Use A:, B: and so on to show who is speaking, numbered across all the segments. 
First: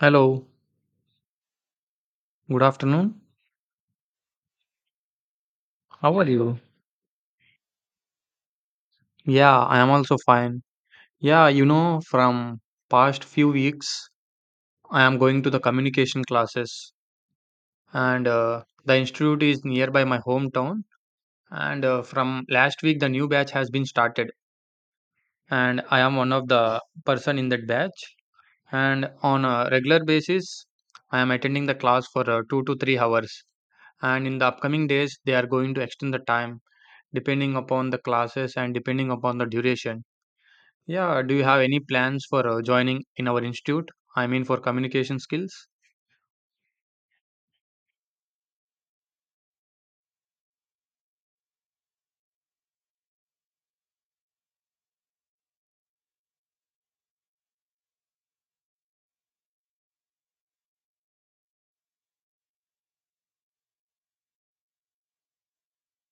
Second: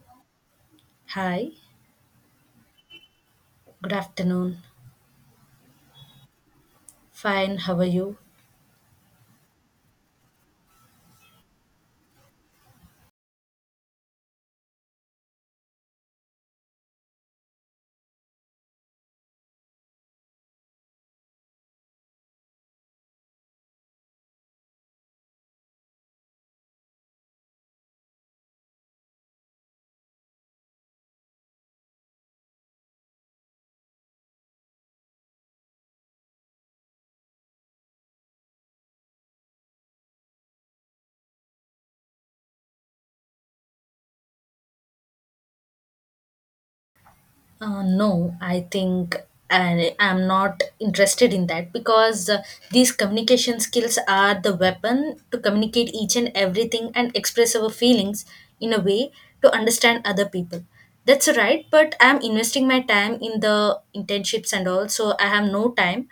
A: Hello,
B: Hi,
A: good afternoon.
B: good afternoon.
A: How are you?
B: Fine, how are you?
A: Yeah, I am also fine. From past few weeks, I am going to the communication classes, and the institute is nearby my hometown. And From last week, the new batch has been started, and I am one of the person in that batch. And on a regular basis, I am attending the class for 2 to 3 hours. And in the upcoming days, they are going to extend the time depending upon the classes and depending upon the duration. Yeah, do you have any plans for joining in our institute? I mean, for communication skills?
B: No, I think I am not interested in that because these communication skills are the weapon to communicate each and everything and express our feelings in a way to understand other people. That's right, but I am investing my time in the internships and all, so I have no time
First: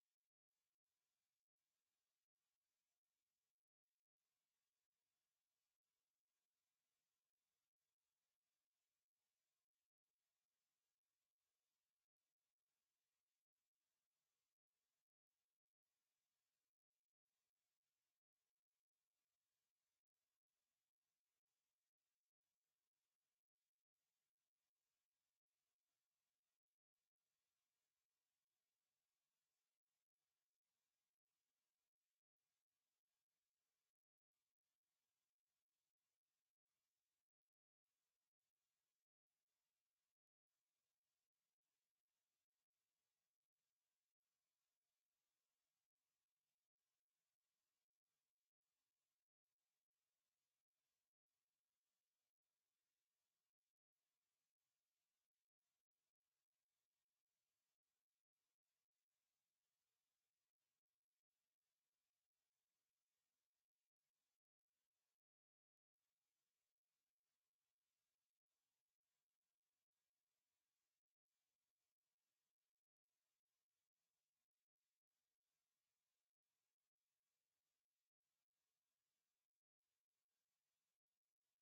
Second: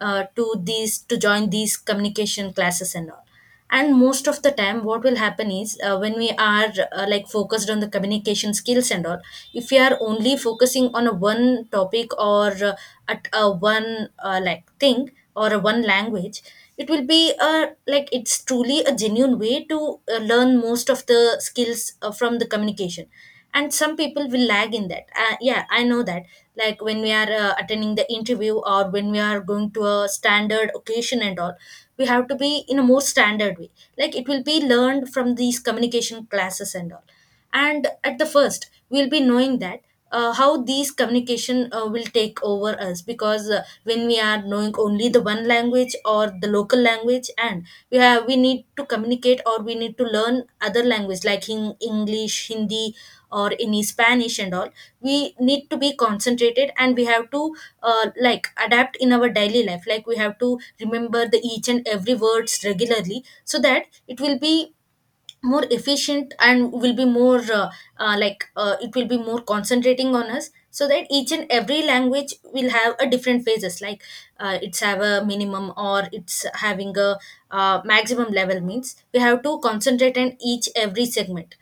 B: to join these communication classes and all. And most of the time what will happen is, when we are like focused on the communication skills and all, if we are only focusing on a one topic or at a one like thing or a one language, it will be, like it's truly a genuine way to learn most of the skills from the communication. And some people will lag in that, yeah, I know that. Like when we are, attending the interview, or when we are going to a standard occasion and all, we have to be in a more standard way, like it will be learned from these communication classes and all. And at the first we'll be knowing that, how these communication will take over us. Because when we are knowing only the one language or the local language, and we need to communicate or we need to learn other language like in english, hindi or any spanish and all, we need to be concentrated and we have to, like adapt in our daily life. Like we have to remember the each and every words regularly so that it will be more efficient and will be more, like, it will be more concentrating on us, so that each and every language will have a different phases, like, it's have a minimum or it's having a, maximum level means we have to concentrate on each every segment,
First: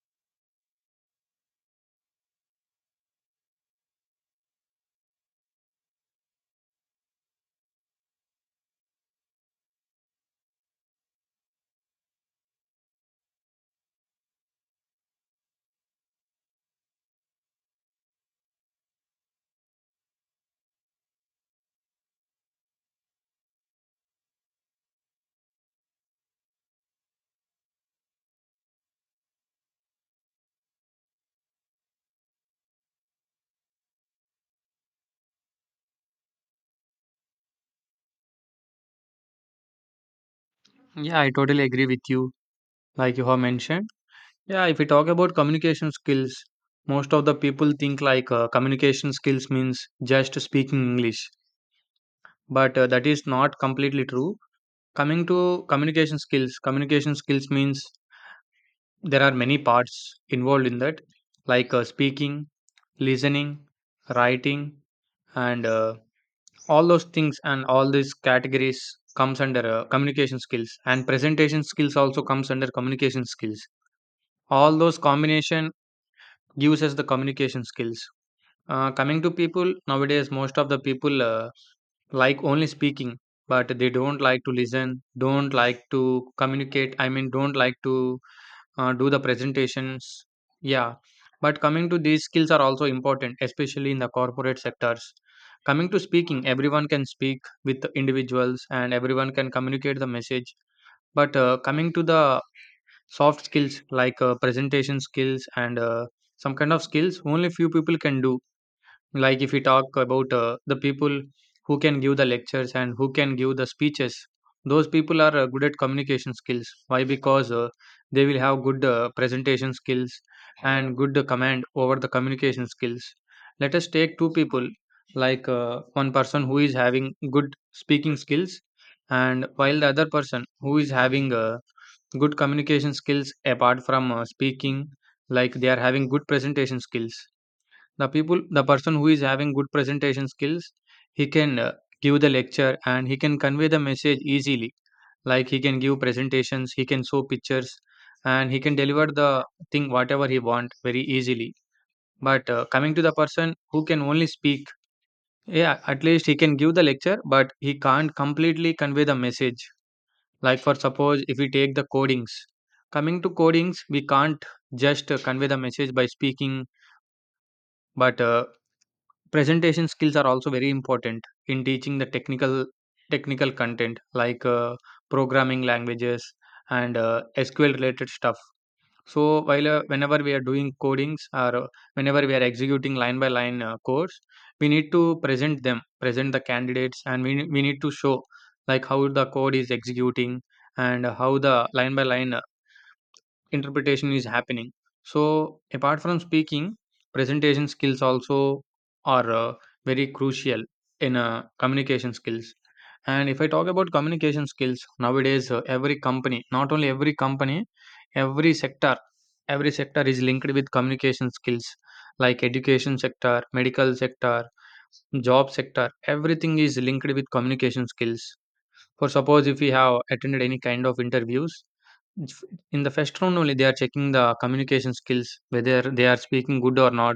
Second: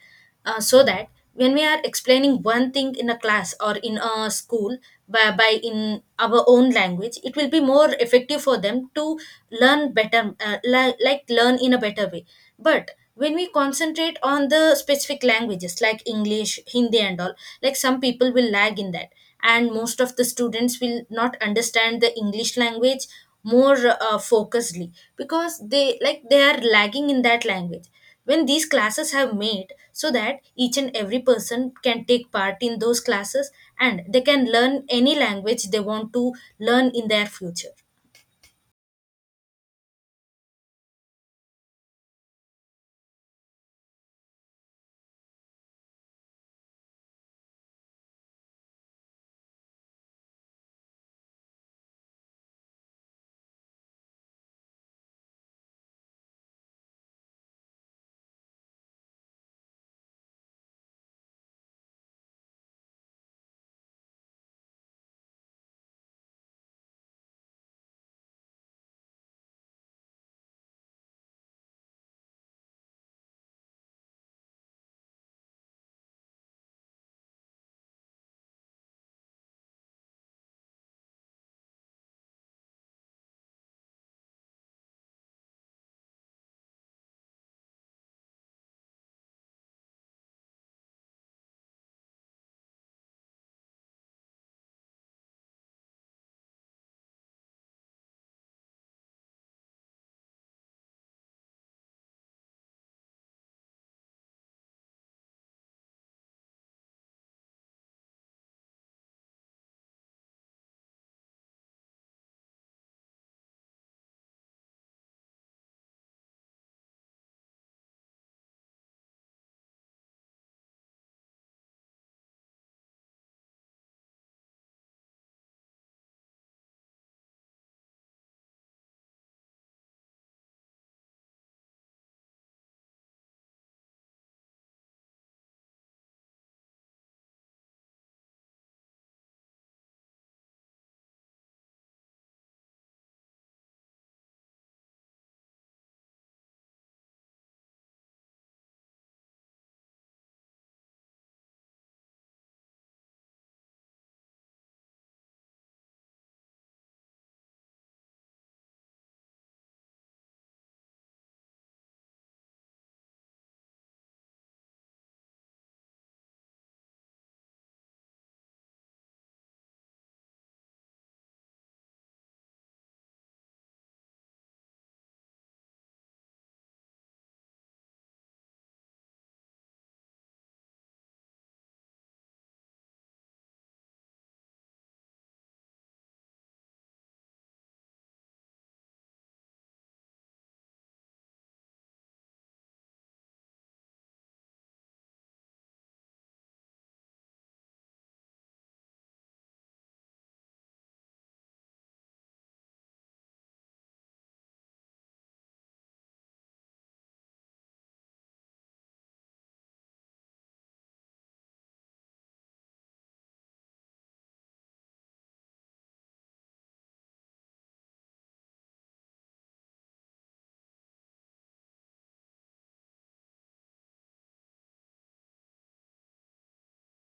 B: so that when we are explaining one thing in a class or in a school, by in our own language, it will be more effective for them to learn better, like learn in a better way. But when we concentrate on the specific languages like english, hindi and all, like some people will lag in that, and most of the students will not understand the english language more focusedly, because they, like they are lagging in that language. When these classes have made so that each and every person can take part in those classes, and they can learn any language they want to learn in their future.
A: Yeah, I totally agree with you, like you have mentioned. Yeah, if we talk about communication skills, most of the people think like communication skills means just speaking English, but that is not completely true. Coming to communication skills means there are many parts involved in that, like speaking, listening, writing, and all those things, and all these categories comes under communication skills, and presentation skills also comes under communication skills. All those combination gives us the communication skills. Coming to people nowadays, most of the people like only speaking, but they don't like to listen, don't like to communicate, I mean don't like to do the presentations. Yeah, but coming to these skills are also important, especially in the corporate sectors. Coming to speaking, everyone can speak with the individuals and everyone can communicate the message. But coming to the soft skills like presentation skills and some kind of skills, only few people can do. Like if we talk about the people who can give the lectures and who can give the speeches, those people are good at communication skills. Why? Because they will have good presentation skills and good command over the communication skills. Let us take two people, like one person who is having good speaking skills, and while the other person who is having good communication skills apart from speaking, like they are having good presentation skills. The the person who is having good presentation skills, he can give the lecture and he can convey the message easily. Like he can give presentations, he can show pictures, and he can deliver the thing whatever he want very easily. But coming to the person who can only speak, yeah, at least he can give the lecture, but he can't completely convey the message. Like for suppose if we take the codings, coming to codings, we can't just convey the message by speaking, but presentation skills are also very important in teaching the technical content like programming languages and SQL related stuff. So while whenever we are doing codings or whenever we are executing line by line codes, we need to present them, present the candidates, and we need to show like how the code is executing and how the line by line interpretation is happening. So apart from speaking, presentation skills also are very crucial in communication skills. And if I talk about communication skills nowadays, every company not only every company, every sector, every sector is linked with communication skills, like education sector, medical sector, job sector, everything is linked with communication skills. For suppose if we have attended any kind of interviews, it's f in the first round only they are checking the communication skills, whether they are speaking good or not.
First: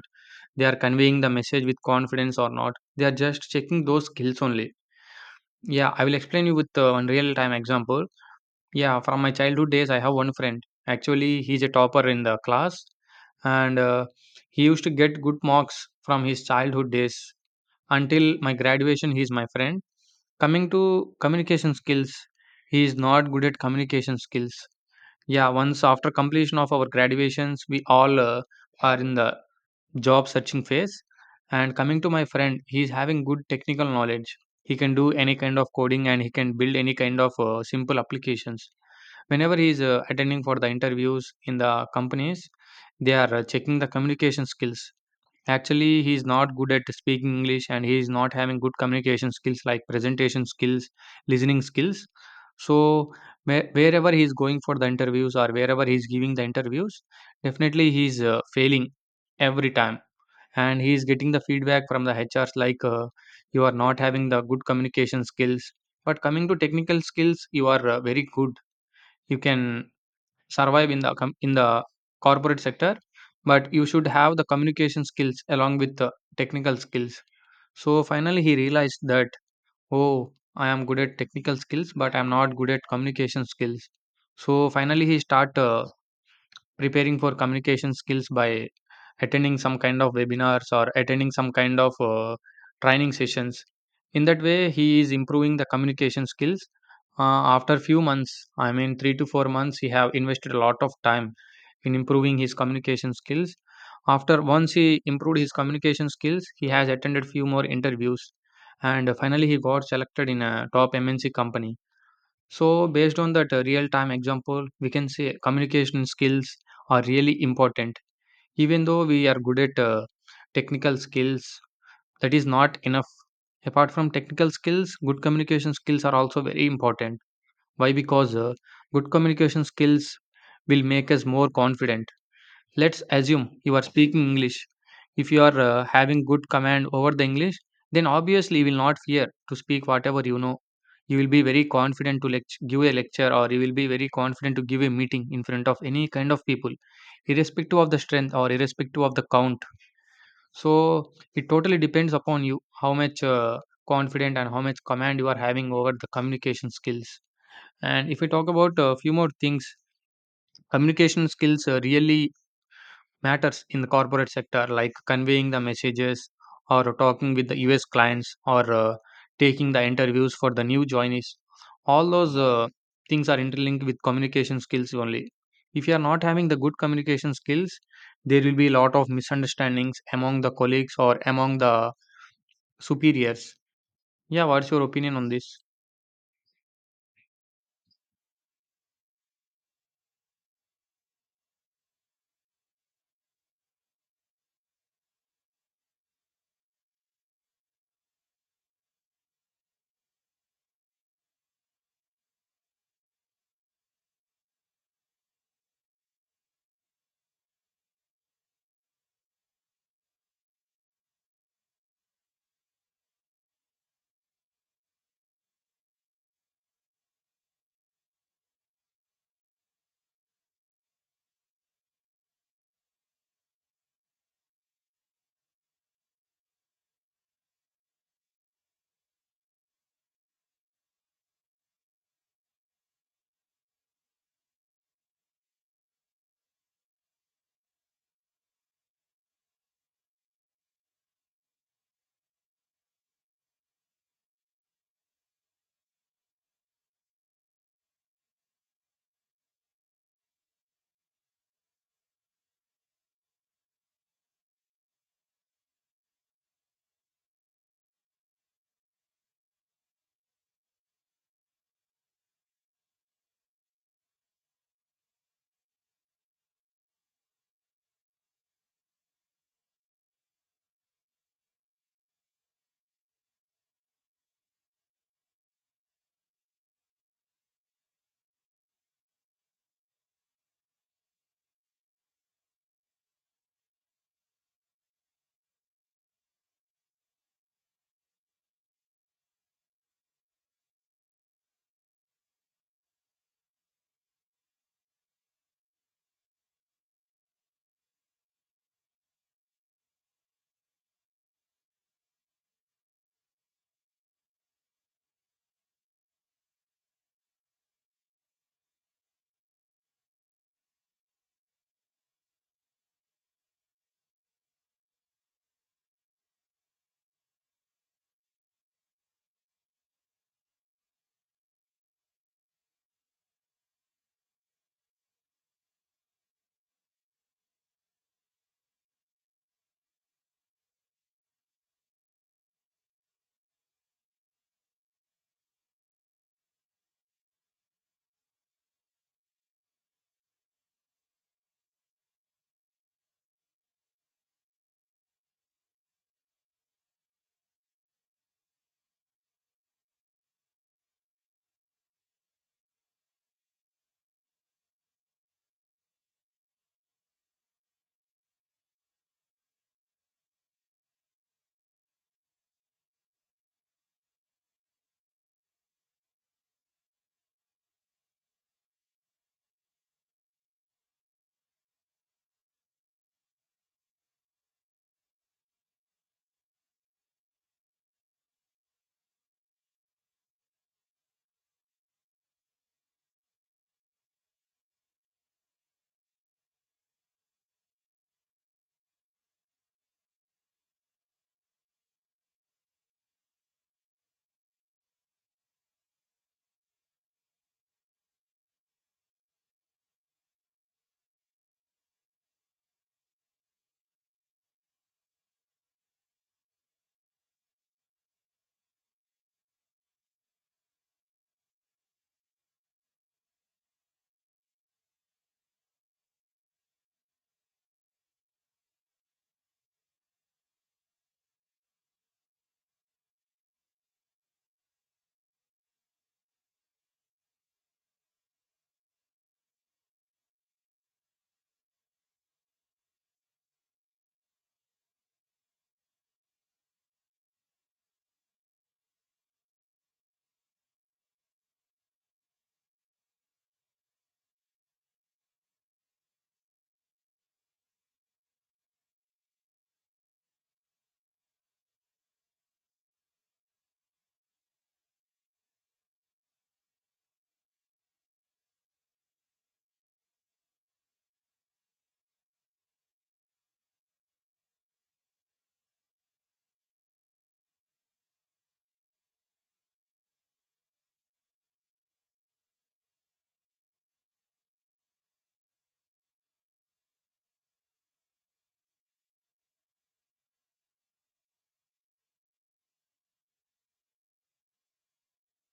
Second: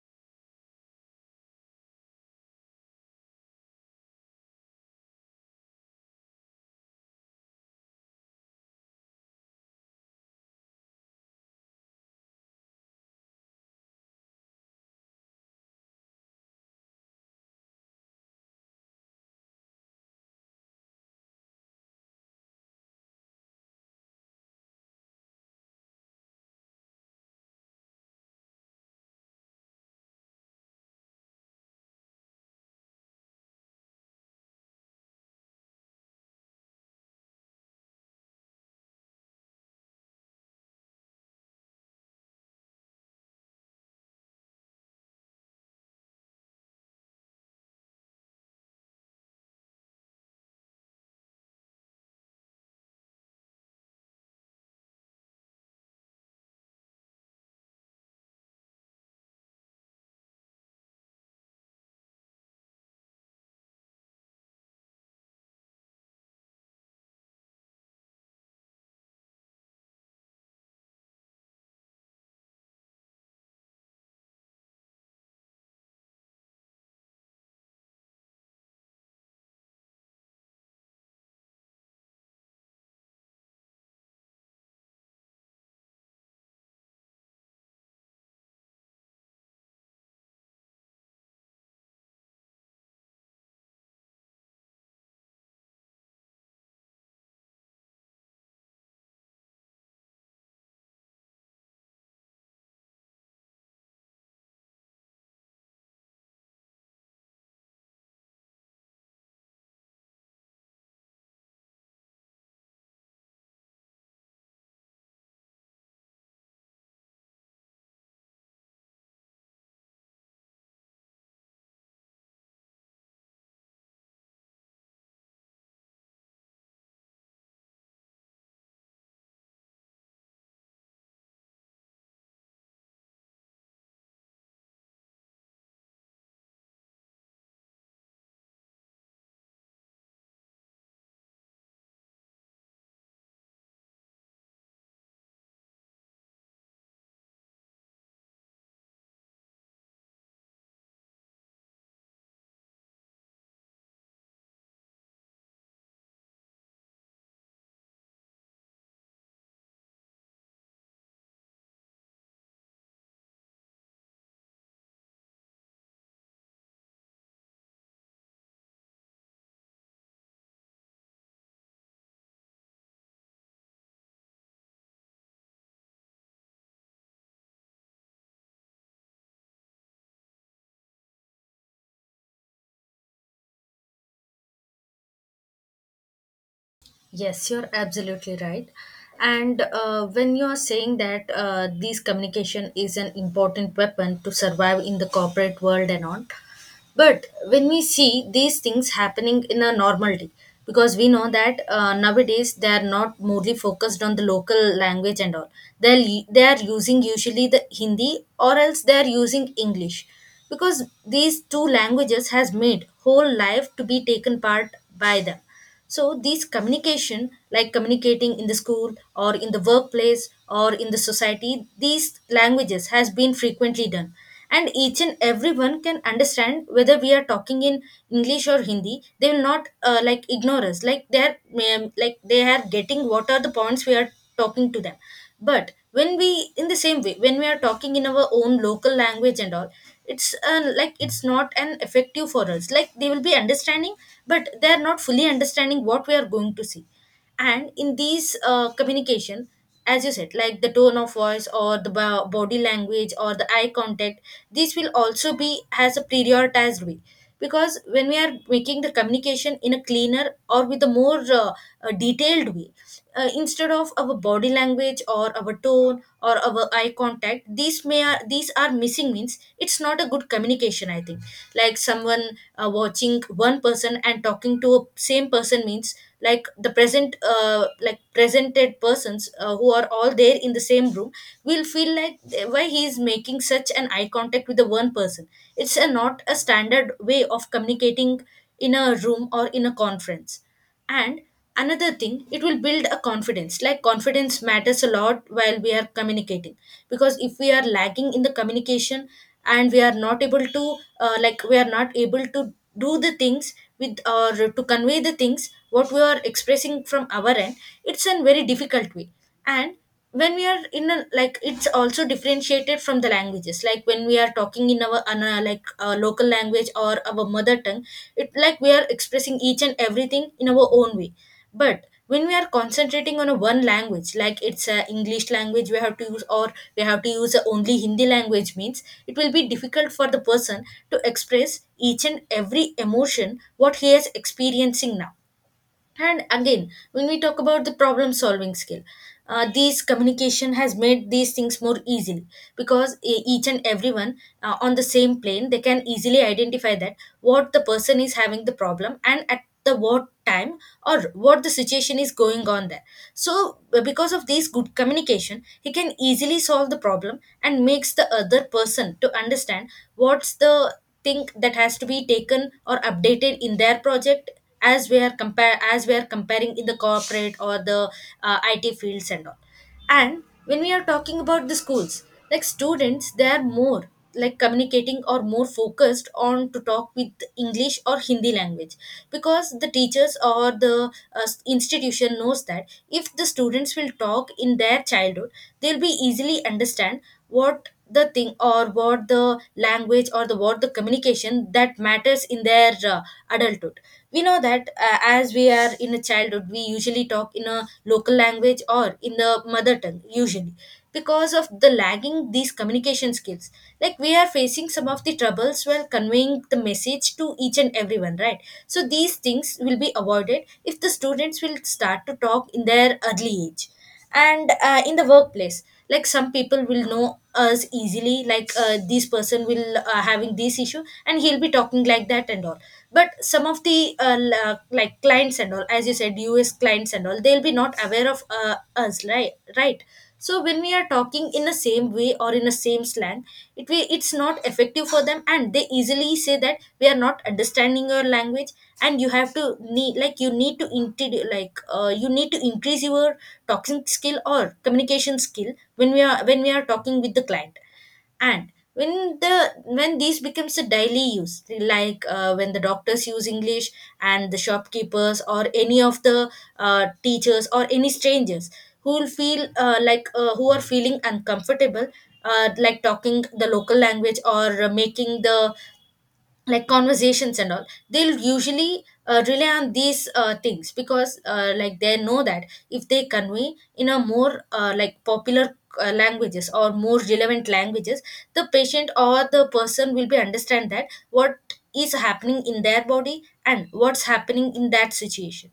A: They are conveying the message with confidence or not. They are just checking those skills only. Yeah, I will explain you with one real time example. Yeah, from my childhood days, I have one friend. Actually, he's a topper in the class, and he used to get good marks from his childhood days until my graduation. He's my friend. Coming to communication skills, he is not good at communication skills. Yeah, once after completion of our graduations, we all are in the job searching phase. And coming to my friend, he's having good technical knowledge. He can do any kind of coding and he can build any kind of simple applications. Whenever he's attending for the interviews in the companies, they are checking the communication skills. Actually, he is not good at speaking English and he is not having good communication skills like presentation skills, listening skills. So, wherever he is going for the interviews or wherever he is giving the interviews, definitely he's failing every time. And he is getting the feedback from the HRs like you are not having the good communication skills. But coming to technical skills, you are very good. You can survive in the in the corporate sector, but you should have the communication skills along with the technical skills. So finally he realized that, oh, I am good at technical skills but I'm not good at communication skills. So finally he start preparing for communication skills by attending some kind of webinars or attending some kind of training sessions. In that way he is improving the communication skills. After few months, I mean 3 to 4 months, he have invested a lot of time in improving his communication skills. After once he improved his communication skills, he has attended few more interviews and finally he got selected in a top MNC company. So, based on that real time example, we can say communication skills are really important. Even though we are good at technical skills, that is not enough. Apart from technical skills, good communication skills are also very important. Why? Because good communication skills will make us more confident. Let's assume you are speaking English. If you are having good command over the English, then obviously you will not fear to speak whatever you know. You will be very confident to give a lecture, or you will be very confident to give a meeting in front of any kind of people, irrespective of the strength or irrespective of the count. So it totally depends upon you how much confident and how much command you are having over the communication skills. And if we talk about a few more things, communication skills really matters in the corporate sector, like conveying the messages or talking with the US clients or taking the interviews for the new joinees. All those things are interlinked with communication skills only. If you are not having the good communication skills, there will be a lot of misunderstandings among the colleagues or among the superiors. Yeah, what's your opinion on this?
B: Yes, you're absolutely right. And when you are saying that, this communication is an important weapon to survive in the corporate world and all, but when we see these things happening in a normal day, because we know that, nowadays they are not mostly focused on the local language and all. They'll, they are using usually the Hindi, or else they are using English. Because these two languages has made whole life to be taken part by them. So these communication, like communicating in the school or in the workplace or in the society, these languages has been frequently done. And each and everyone can understand whether we are talking in english or hindi, they will not, like, ignore us. Like they are, like they are getting what are the points we are talking to them. But when we, in the same way, when we are talking in our own local language and all, it's, like it's not an effective for us. Like they will be understanding, but they are not fully understanding what we are going to see. And in these communication, as you said, like the tone of voice or the body language or the eye contact, these will also be has a prioritized way. Because when we are making the communication in a cleaner or with a more, detailed way, instead of our body language or our tone or our eye contact, these are missing means it's not a good communication, I think. Like someone, watching one person and talking to a same person, means like the present, like presented persons, who are all there in the same room, will feel like, eh, why he is making such an eye contact with the one person. It's a, not a standard way of communicating in a room or in a conference. And another thing, it will build a confidence. Like confidence matters a lot while we are communicating, because if we are lagging in the communication, and we are not able to, like we are not able to do the things with, or to convey the things what we are expressing from our end, it's a very difficult way. And when we are in a, like it's also differentiated from the languages, like when we are talking in our ana like our local language or our mother tongue, it like we are expressing each and everything in our own way. But when we are concentrating on a one language, like it's a english language we have to use, or we have to use a only hindi language, means it will be difficult for the person to express each and every emotion what he is experiencing now. And again, when we talk about the problem solving skill, these communication has made these things more easily, because each and everyone, on the same plane, they can easily identify that what the person is having the problem, and at the what time or what the situation is going on there. So because of this good communication, he can easily solve the problem and makes the other person to understand what's the thing that has to be taken or updated in their project, as we are comparing in the corporate or the IT fields and all. And when we are talking about the schools, like students, they are more like communicating or more focused on to talk with English or Hindi language, because the teachers or the institution knows that if the students will talk in their childhood, they'll be easily understand what the thing or what the language or the what the communication that matters in their adulthood. We know that, as we are in a childhood, we usually talk in a local language or in the mother tongue usually. Because of the lagging these communication skills, like we are facing some of the troubles while conveying the message to each and everyone, right? So these things will be avoided if the students will start to talk in their early age. And in the workplace, like some people will know us easily, like, this person will, having this issue and he'll be talking like that and all. But some of the like clients and all, as you said, us clients and all, they'll be not aware of us, right, right. So when we are talking in the same way or in the same slang, it's not effective for them, and they easily say that we are not understanding your language. And you have to need, like you need to you need to increase your talking skill or communication skill when we are, when we are talking with the client. And when these becomes a daily use, like, when the doctors use english, and the shopkeepers or any of the teachers or any strangers who will feel, who are feeling uncomfortable, like talking the local language, or making the, like, conversations and all, they'll usually rely on these things. Because like they know that if they convey in a more, like popular, languages or more relevant languages, the patient or the person will be understand that what is happening in their body and what's happening in that situation.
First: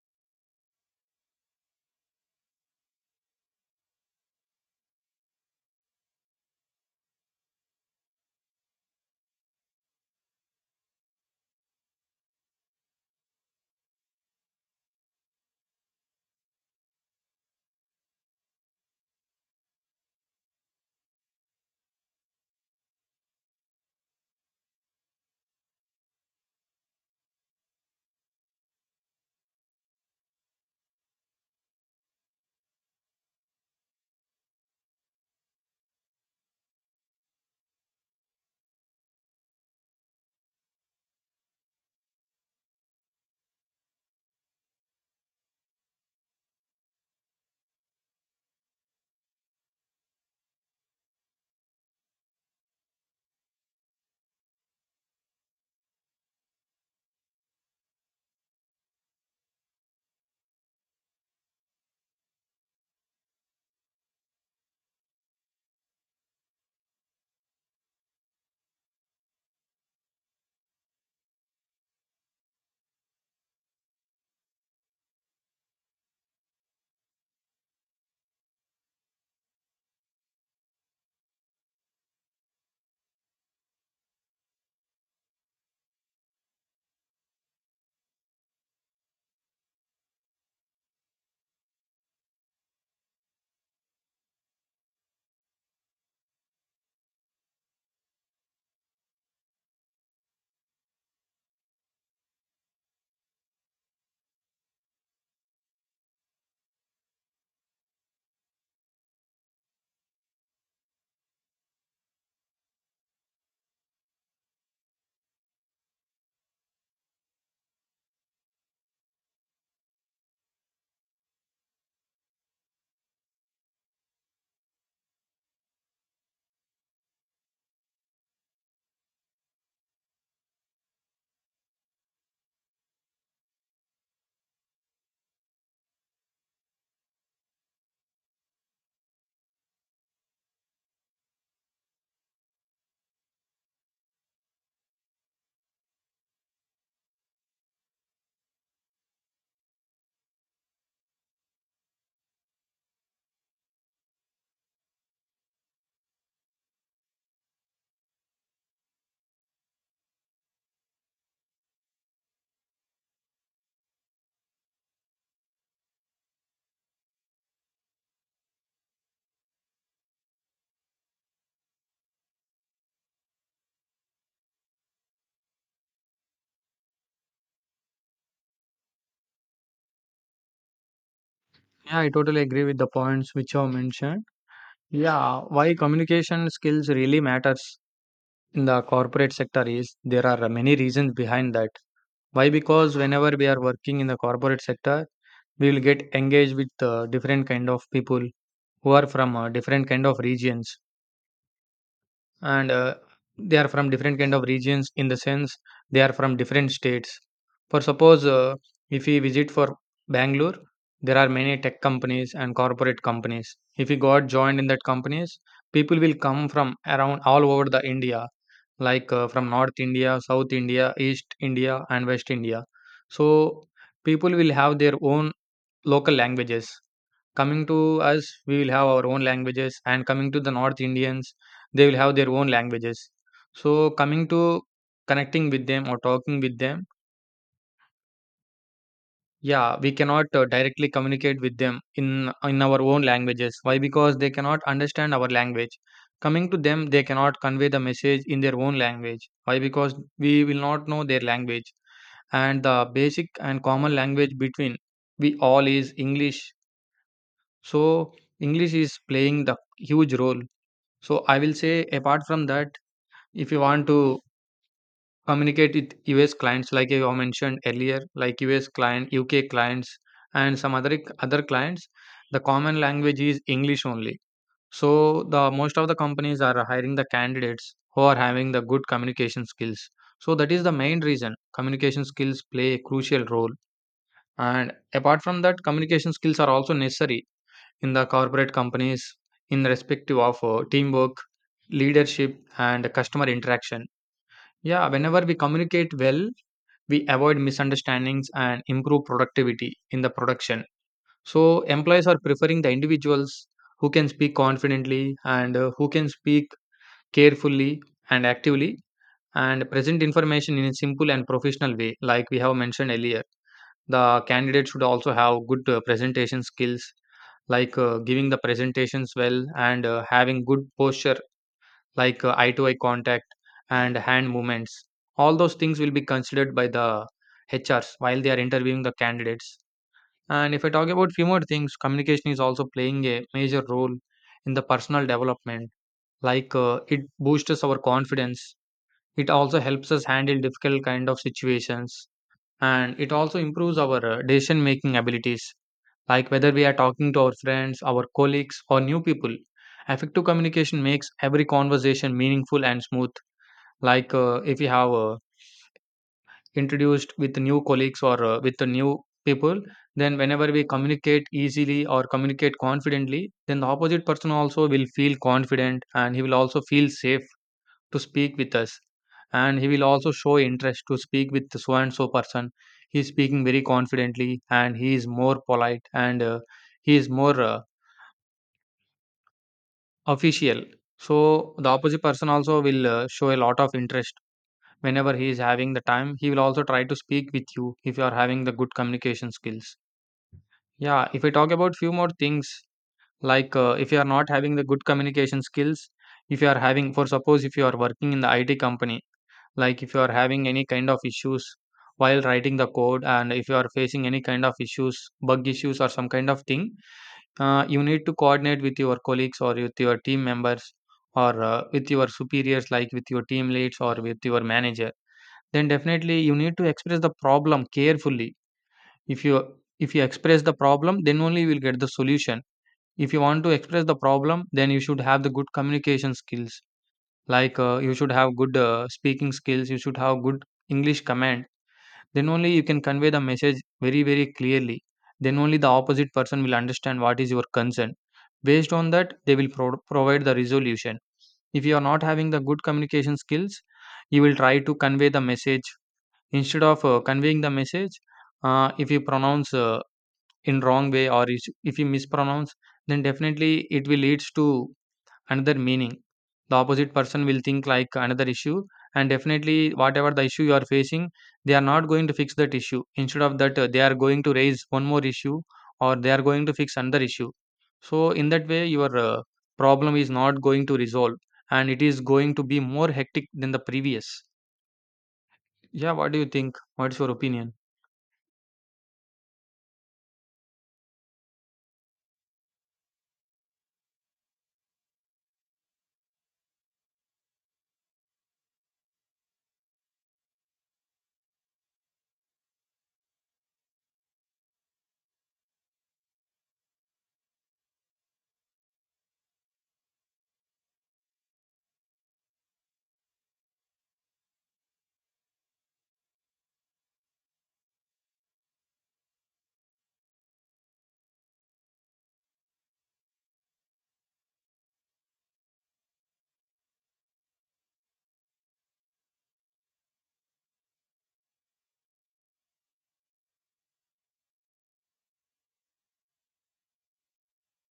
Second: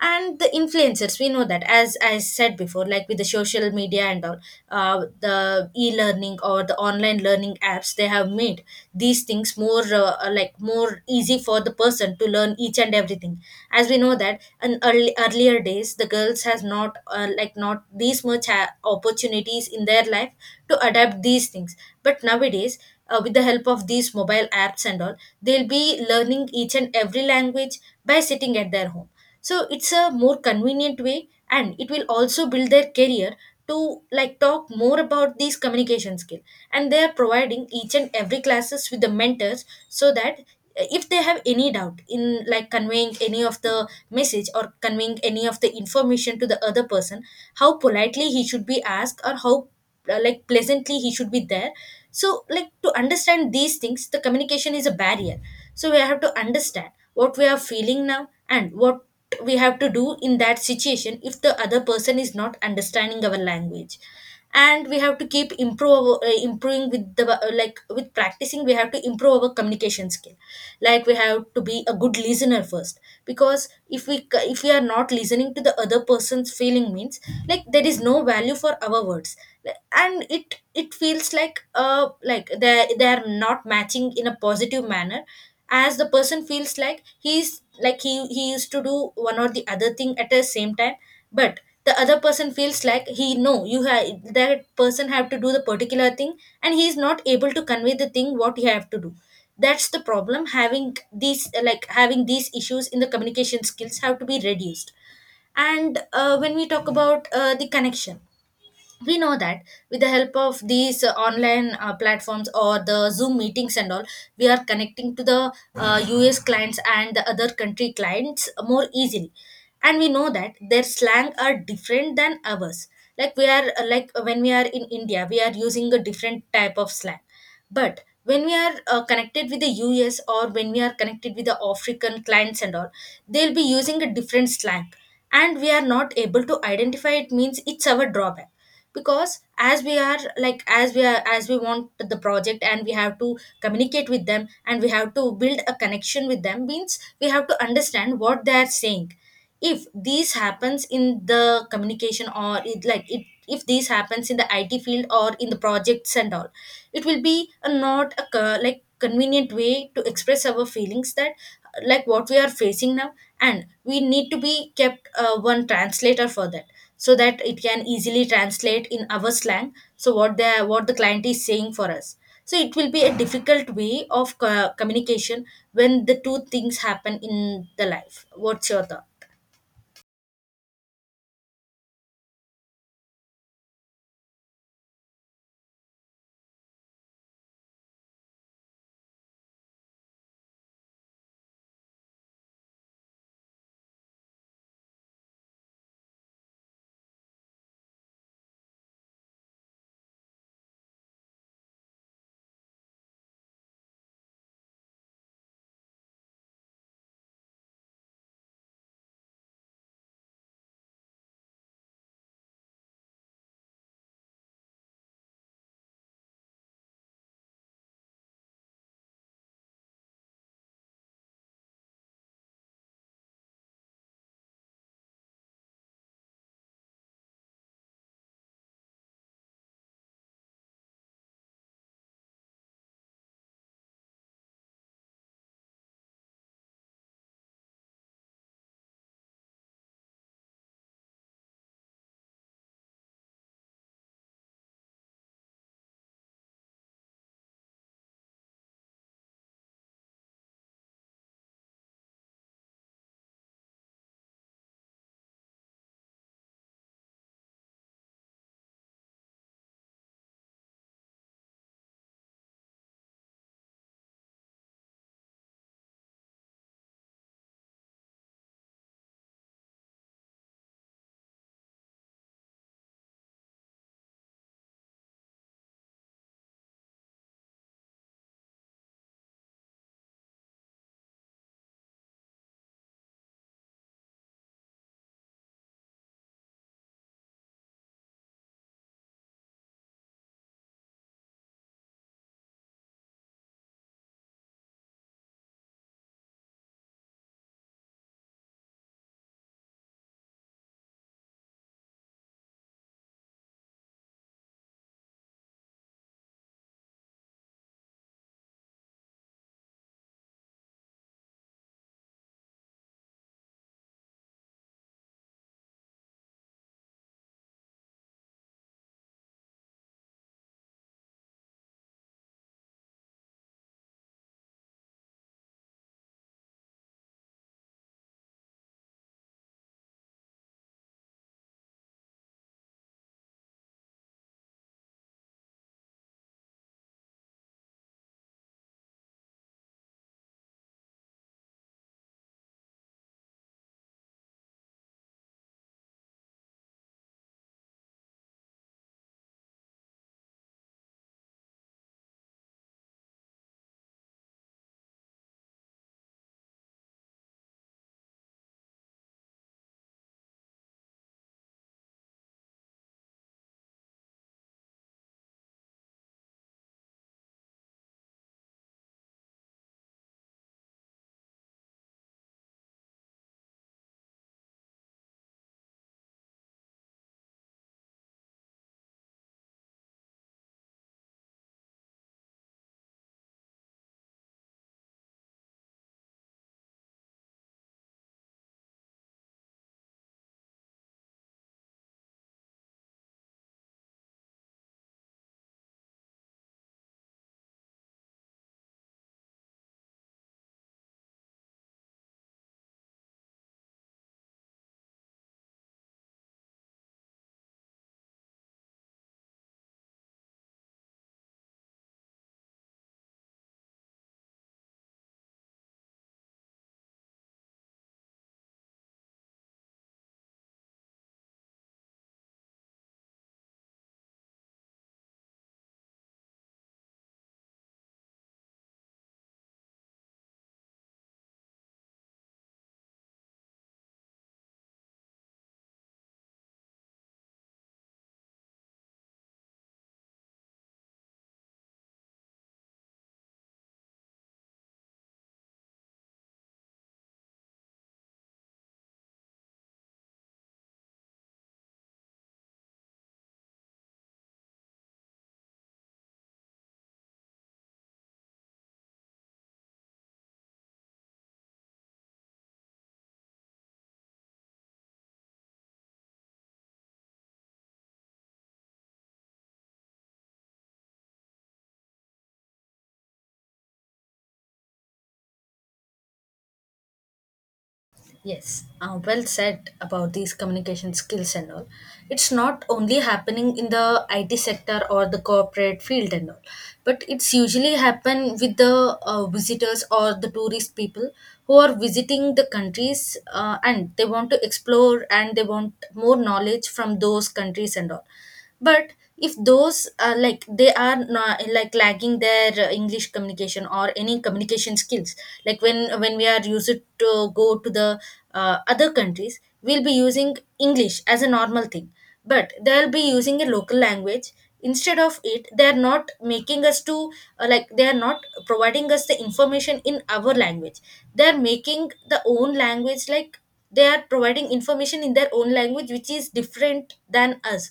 B: And the influencers, we know that, as I said before, like with the social media and all, the e-learning or the online learning apps, they have made these things more, like more easy for the person to learn each and everything. As we know that in earlier days, the girls has not, like not these much opportunities in their life to adapt these things. But nowadays, with the help of these mobile apps and all, they'll be learning each and every language by sitting at their home. So it's a more convenient way, and it will also build their career to, like, talk more about these communication skill. And they are providing each and every classes with the mentors, so that, if they have any doubt in, like, conveying any of the message or conveying any of The information to the other person. How politely he should be asked, or how like pleasantly he should be there. So like to understand these things, the communication is a barrier. So we have to understand what we are feeling now and what we have to do in that situation if the other person is not understanding our language. And we have to keep improve improving with the like with practicing, we have to improve our communication skill. Like we have to be a good listener first, because if we are not listening to the other person's feeling means, like there is no value for our words. And it feels like they are not matching in a positive manner. As the person feels like he's like he used to do one or the other thing at the same time, but the other person feels like, he, no, you have, that person have to do the particular thing, and he is not able to convey the thing what he have to do. That's the problem. Having these, like having these issues in the communication skills have to be reduced. And when we talk about the connection, we know that with the help of these online platforms or the Zoom meetings and all, we are connecting to the US clients and the other country clients more easily. And we know that their slang are different than ours. Like we are like when we are in India, we are using a different type of slang, but when we are connected with the US, or when we are connected with the African clients and all, they'll be using a different slang, and we are not able to identify, it means it's our drawback. Because as we are like, as we are, as we want the project and we have to communicate with them and we have to build a connection with them means, we have to understand what they are saying. If this happens in the communication, or it like it, if this happens in the IT field or in the projects and all, it will be a not a like convenient way to express our feelings, that like what we are facing now. And we need to be kept one translator for that, so that it can easily translate in our slang, so what the, what the client is saying for us. So it will be a difficult way of communication. When the two things happen in the life, what's your thought?
A: Yeah, I totally agree with the points which you have mentioned. Yeah, why communication skills really matters in the corporate sector is there are many reasons behind that. Why? Because whenever we are working in the corporate sector, we will get engaged with different kind of people who are from different kind of regions, and they are from different kind of regions in the sense they are from different states. For suppose, if we visit for Bangalore, there are many tech companies and corporate companies. If we got joined in that companies, people will come from around all over the India, like from North India, South India, East India, and West India. So people will have their own local languages. Coming to us, we will have our own languages, and coming to the North Indians, they will have their own languages. So, coming to connecting with them or talking with them, yeah, we cannot directly communicate with them in our own languages. Why? Because they cannot understand our language. Coming to them, they cannot convey the message in their own language. Why? Because we will not know their language, and the basic and common language between we all is English. So English is playing the huge role. So I will say apart from that, if you want to communicate with US clients, like you have mentioned earlier, like US client, UK clients, and some other clients, the common language is English only. So the most of the companies are hiring the candidates who are having the good communication skills. So that is the main reason communication skills play a crucial role. And apart from that, communication skills are also necessary in the corporate companies in respective of teamwork, leadership and customer interaction. Yeah, whenever we communicate well, we avoid misunderstandings and improve productivity in the production. So employees are preferring the individuals who can speak confidently and, who can speak carefully and actively and present information in a simple and professional way. Like we have mentioned earlier, the candidate should also have good presentation skills, like giving the presentations well and having good posture, like eye to eye contact and hand movements. All those things will be considered by the HRs while they are interviewing the candidates. And if I talk about few more things, communication is also playing a major role in the personal development. Like it boosts our confidence. It also helps us handle difficult kind of situations, and it also improves our decision making abilities. Like whether we are talking to our friends, our colleagues or new people, effective communication makes every conversation meaningful and smooth. Like if we have introduced with new colleagues or with the new people, then whenever we communicate easily or communicate confidently, then the opposite person also will feel confident and he will also feel safe to speak with us. And he will also show interest to speak with so and so person. He is speaking very confidently and he is more polite and, he is more official. So the opposite person also will show a lot of interest. Whenever he is having the time, he will also try to speak with you if you are having the good communication skills. Yeah, if I talk about few more things, like if you are not having the good communication skills, if you are having, for suppose, if you are working in the IT company, like if you are having any kind of issues while writing the code, and if you are facing any kind of issues, bug issues or some kind of thing, you need to coordinate with your colleagues or with your team members or with your superiors, like with your team leads or with your manager, then definitely you need to express the problem carefully. If you, if you express the problem, then only you will get the solution. If you want to express the problem, then you should have the good communication skills. Like, you should have good speaking skills, you should have good English command. Then only you can convey the message very, very clearly. Then only the opposite person will understand what is your concern. Based on that, they will provide the resolution. If you are not having the good communication skills, you will try to convey the message. Instead of conveying the message, if you pronounce in wrong way or if you mispronounce, then definitely it will leads to another meaning. The opposite person will think like another issue, and definitely, whatever the issue you are facing, they are not going to fix that issue. Instead of that, they are going to raise one more issue or they are going to fix another issue. So, in that way, your problem is not going to resolve and it is going to be more hectic than the previous. Yeah, what do you think? What's your opinion?
B: Yes, well said about these communication skills and all. It's not only happening in the IT sector or the corporate field and all, but it's usually happen with the visitors or the tourist people who are visiting the countries, and they want to explore and they want more knowledge from those countries and all. But if those are like they are not, like lagging their English communication or any communication skills, like when we are used to go to the other countries, we'll be using English as a normal thing, but they'll be using a local language. Instead of it, they are not making us to, like they are not providing us the information in our language. They are making the own language, like they are providing information in their own language, which is different than us.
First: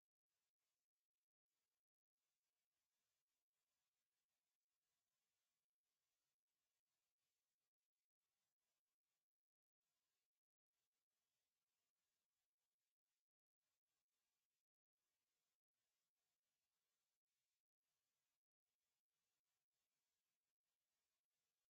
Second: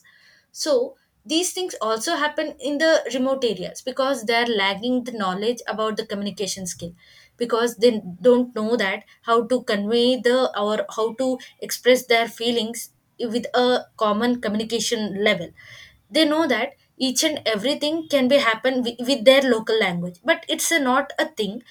B: So these things also happen in the remote areas, because they're lacking the knowledge about the communication skill. Because they don't know that how to convey the, or how to express their feelings with a common communication level. They know that each and everything can be happen with their local language, but it's a, not a thing.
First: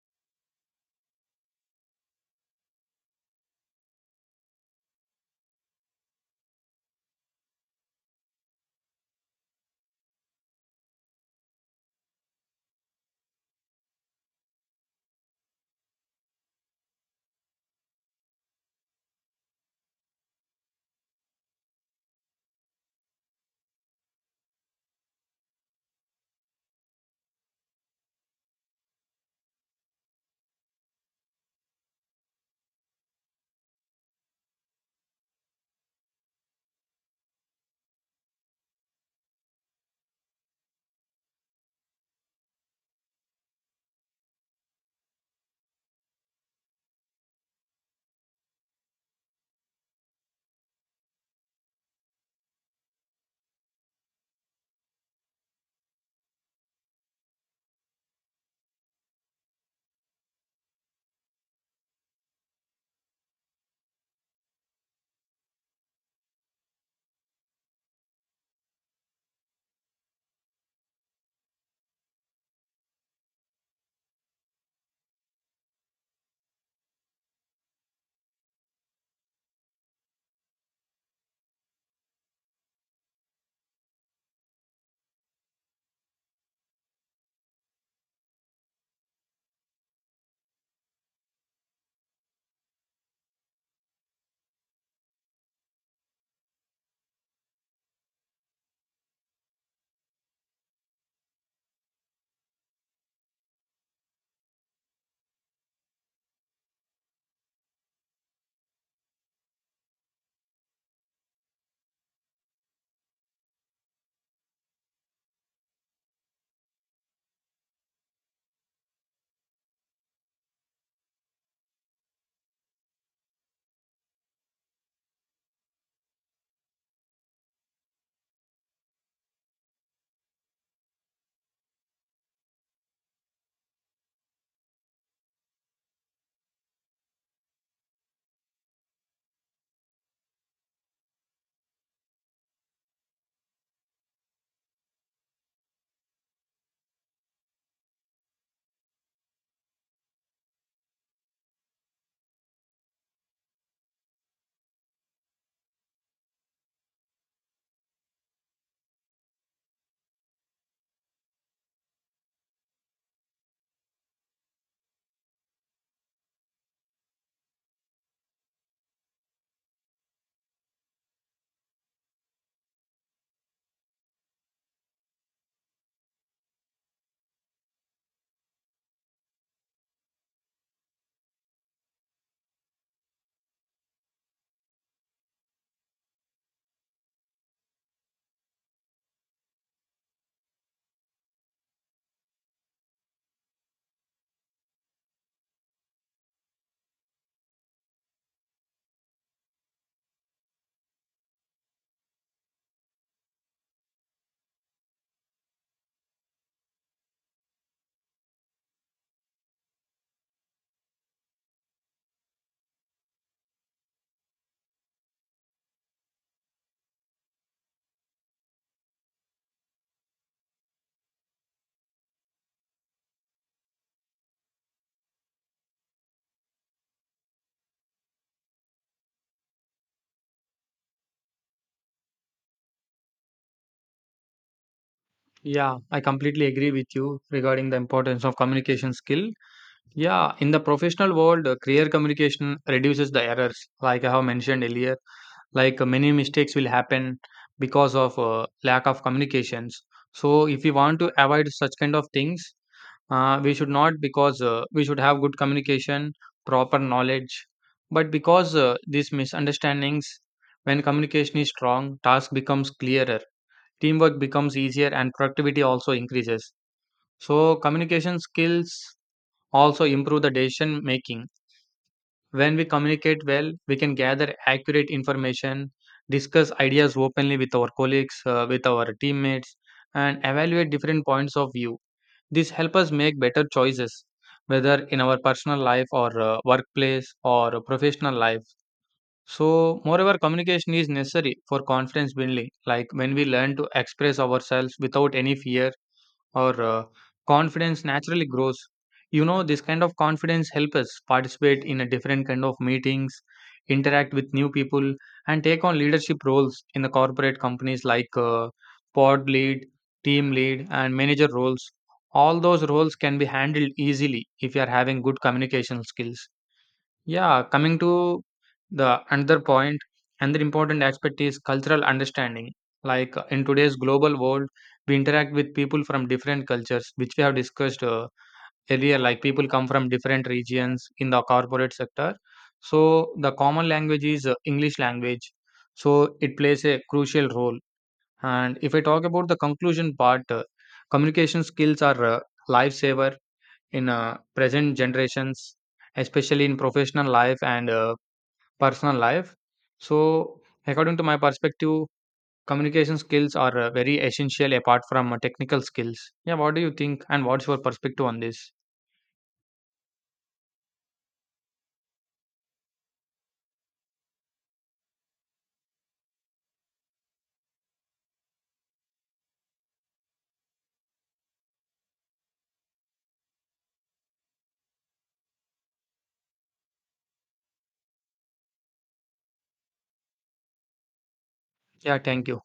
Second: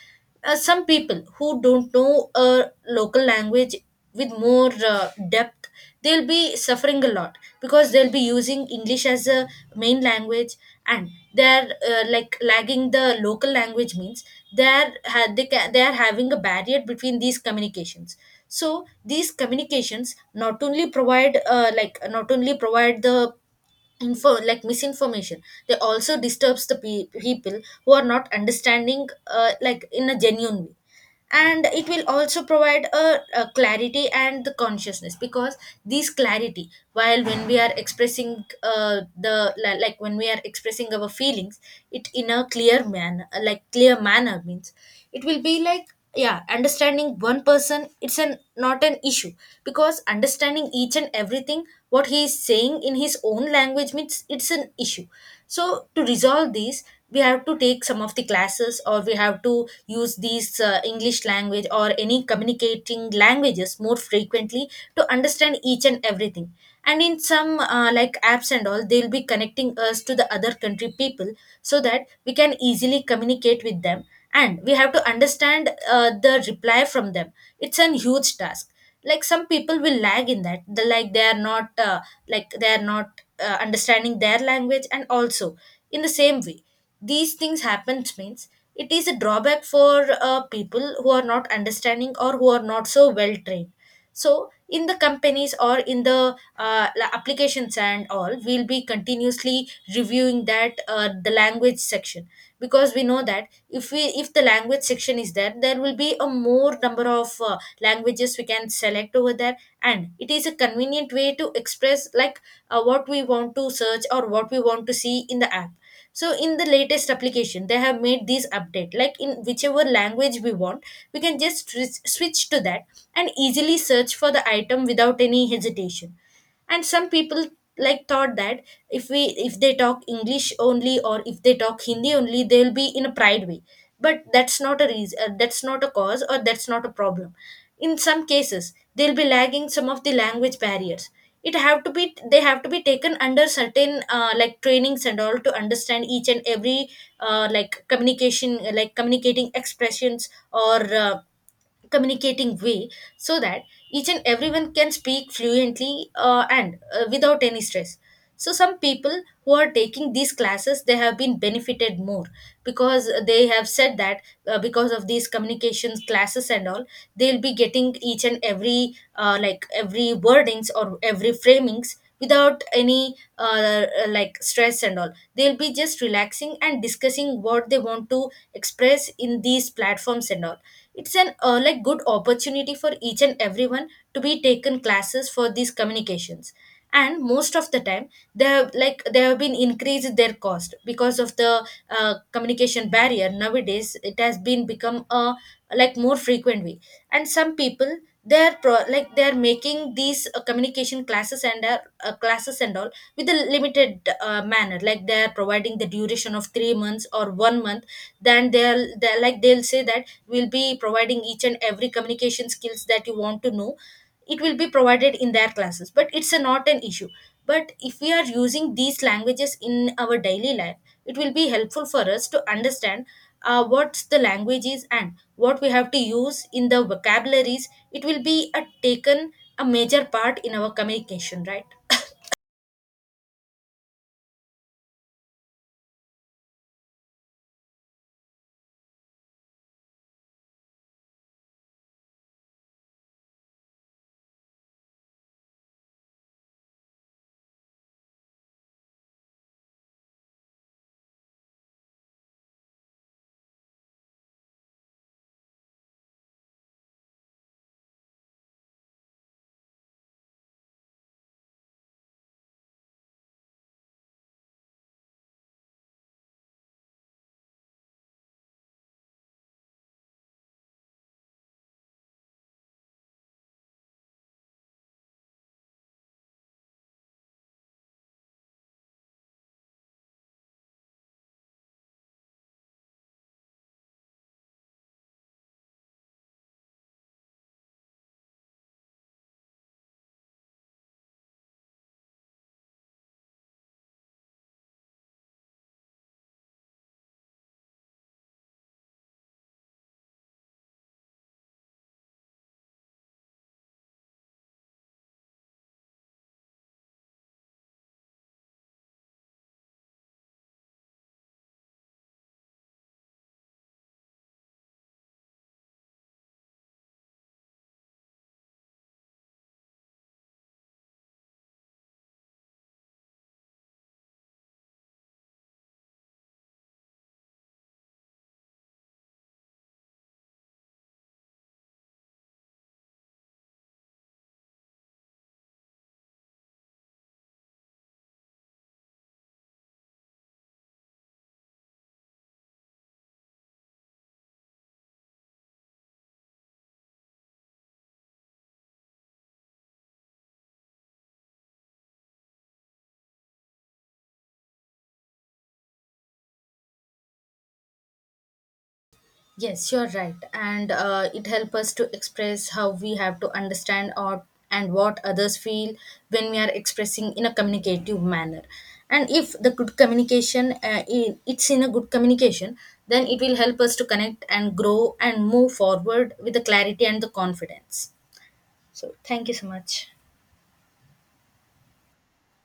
B: Some people who don't know a local language with more depth, they'll be suffering a lot, because they'll be using English as a main language. And they're like lagging the local language means, they're ha- they ca- they're having a barrier between these communications. So these communications not only provide like not only provide the info like misinformation, they also disturbs the people who are not understanding like in a genuine way. And it will also provide a clarity and the consciousness. Because this clarity, while when we are expressing the like when we are expressing our feelings, it in a clear manner, like clear manner means, it will be like, yeah, understanding one person, it's an not an issue. Because understanding each and everything what he is saying in his own language means, it's an issue. So to resolve these, we have to take some of the classes or we have to use these English language or any communicating languages more frequently, to understand each and everything. And in some like apps and all, they'll be connecting us to the other country people, so that we can easily communicate with them. And we have to understand the reply from them. It's a huge task. Like some people will lag in that, the, like they are not like they are not understanding their language. And also in the same way these things happen means, it is a drawback for people who are not understanding or who are not so well trained. So in the companies or in the applications and all, we'll be continuously reviewing that the language section. Because we know that if we, if the language section is there, there will be a more number of languages we can select over there. And it is a convenient way to express, like what we want to search or what we want to see in the app. So in the latest application, they have made this update, like in whichever language we want, we can just switch to that and easily search for the item without any hesitation. And some people like thought that, if we, if they talk English only or if they talk Hindi only, they'll be in a pride way. But that's not a reason, that's not a cause, or that's not a problem. In some cases, they'll be lagging some of the language barriers. It have to be, they have to be taken under certain like trainings and all, to understand each and every like communication, like communicating expressions or uh, communicating way. So that each and everyone can speak fluently and without any stress. So some people who are taking these classes, they have been benefited more. Because they have said that, because of these communications classes and all, they'll be getting each and every like every wordings or every framings, without any like stress and all, they'll be just relaxing and discussing what they want to express in these platforms and all. It's an like good opportunity for each and everyone to be taken classes for these communications. And most of the time, they have like they have been increased their cost, because of the communication barrier. Nowadays it has been become a like more frequent way. And some people, they're like they're making these communication classes and classes and all with a limited manner. Like they're providing the duration of 3 months or 1 month, then they're like they'll say that, will be providing each and every communication skills that you want to know, it will be provided in their classes. But it's a, not an issue. But if we are using these languages in our daily life, it will be helpful for us to understand what the language is, and what we have to use in the vocabularies. It will be a taken a major part in our communication, right?
A: Yeah, I completely agree with you regarding the importance of communication skill. Yeah, in the professional world, clear communication reduces the errors, like I have mentioned earlier. Like many mistakes will happen because of lack of communications. So, if we want to avoid such kind of things, we should not because we should have good communication, proper knowledge. But because these misunderstandings, when communication is strong, task becomes clearer, teamwork becomes easier, and productivity also increases. So, communication skills also improve the decision making. When we communicate well, we can gather accurate information, discuss ideas openly with our colleagues, with our teammates, and evaluate different points of view. This helps us make better choices, whether in our personal life or workplace or professional life. So, moreover, communication is necessary for confidence building. Like when we learn to express ourselves without any fear or confidence naturally grows. You know this kind of confidence helps us participate in a different kind of meetings, interact with new people, and take on leadership roles in the corporate companies, like pod lead, team lead and manager roles. All those roles can be handled easily if you are having good communication skills. Yeah, coming to the another point, another important aspect is cultural understanding. Like in today's global world, we interact with people from different cultures, which we have discussed earlier. Like people come from different regions in the corporate sector. So the common language is English language. So it plays a crucial role. And if I talk about the conclusion part, communication skills are lifesaver in present generations, especially in professional life and personal life. So, according to my perspective, communication skills are very essential apart from technical skills. Yeah, what do you think, and what's your perspective on this?
B: Yes, you're right. And it helps us to express how we have to understand, or and what others feel when we are expressing in a communicative manner. And if the good communication, it's in a good communication, then it will help us to connect and grow and move forward with the clarity and the confidence. So, thank you so much.
A: Yeah, thank you.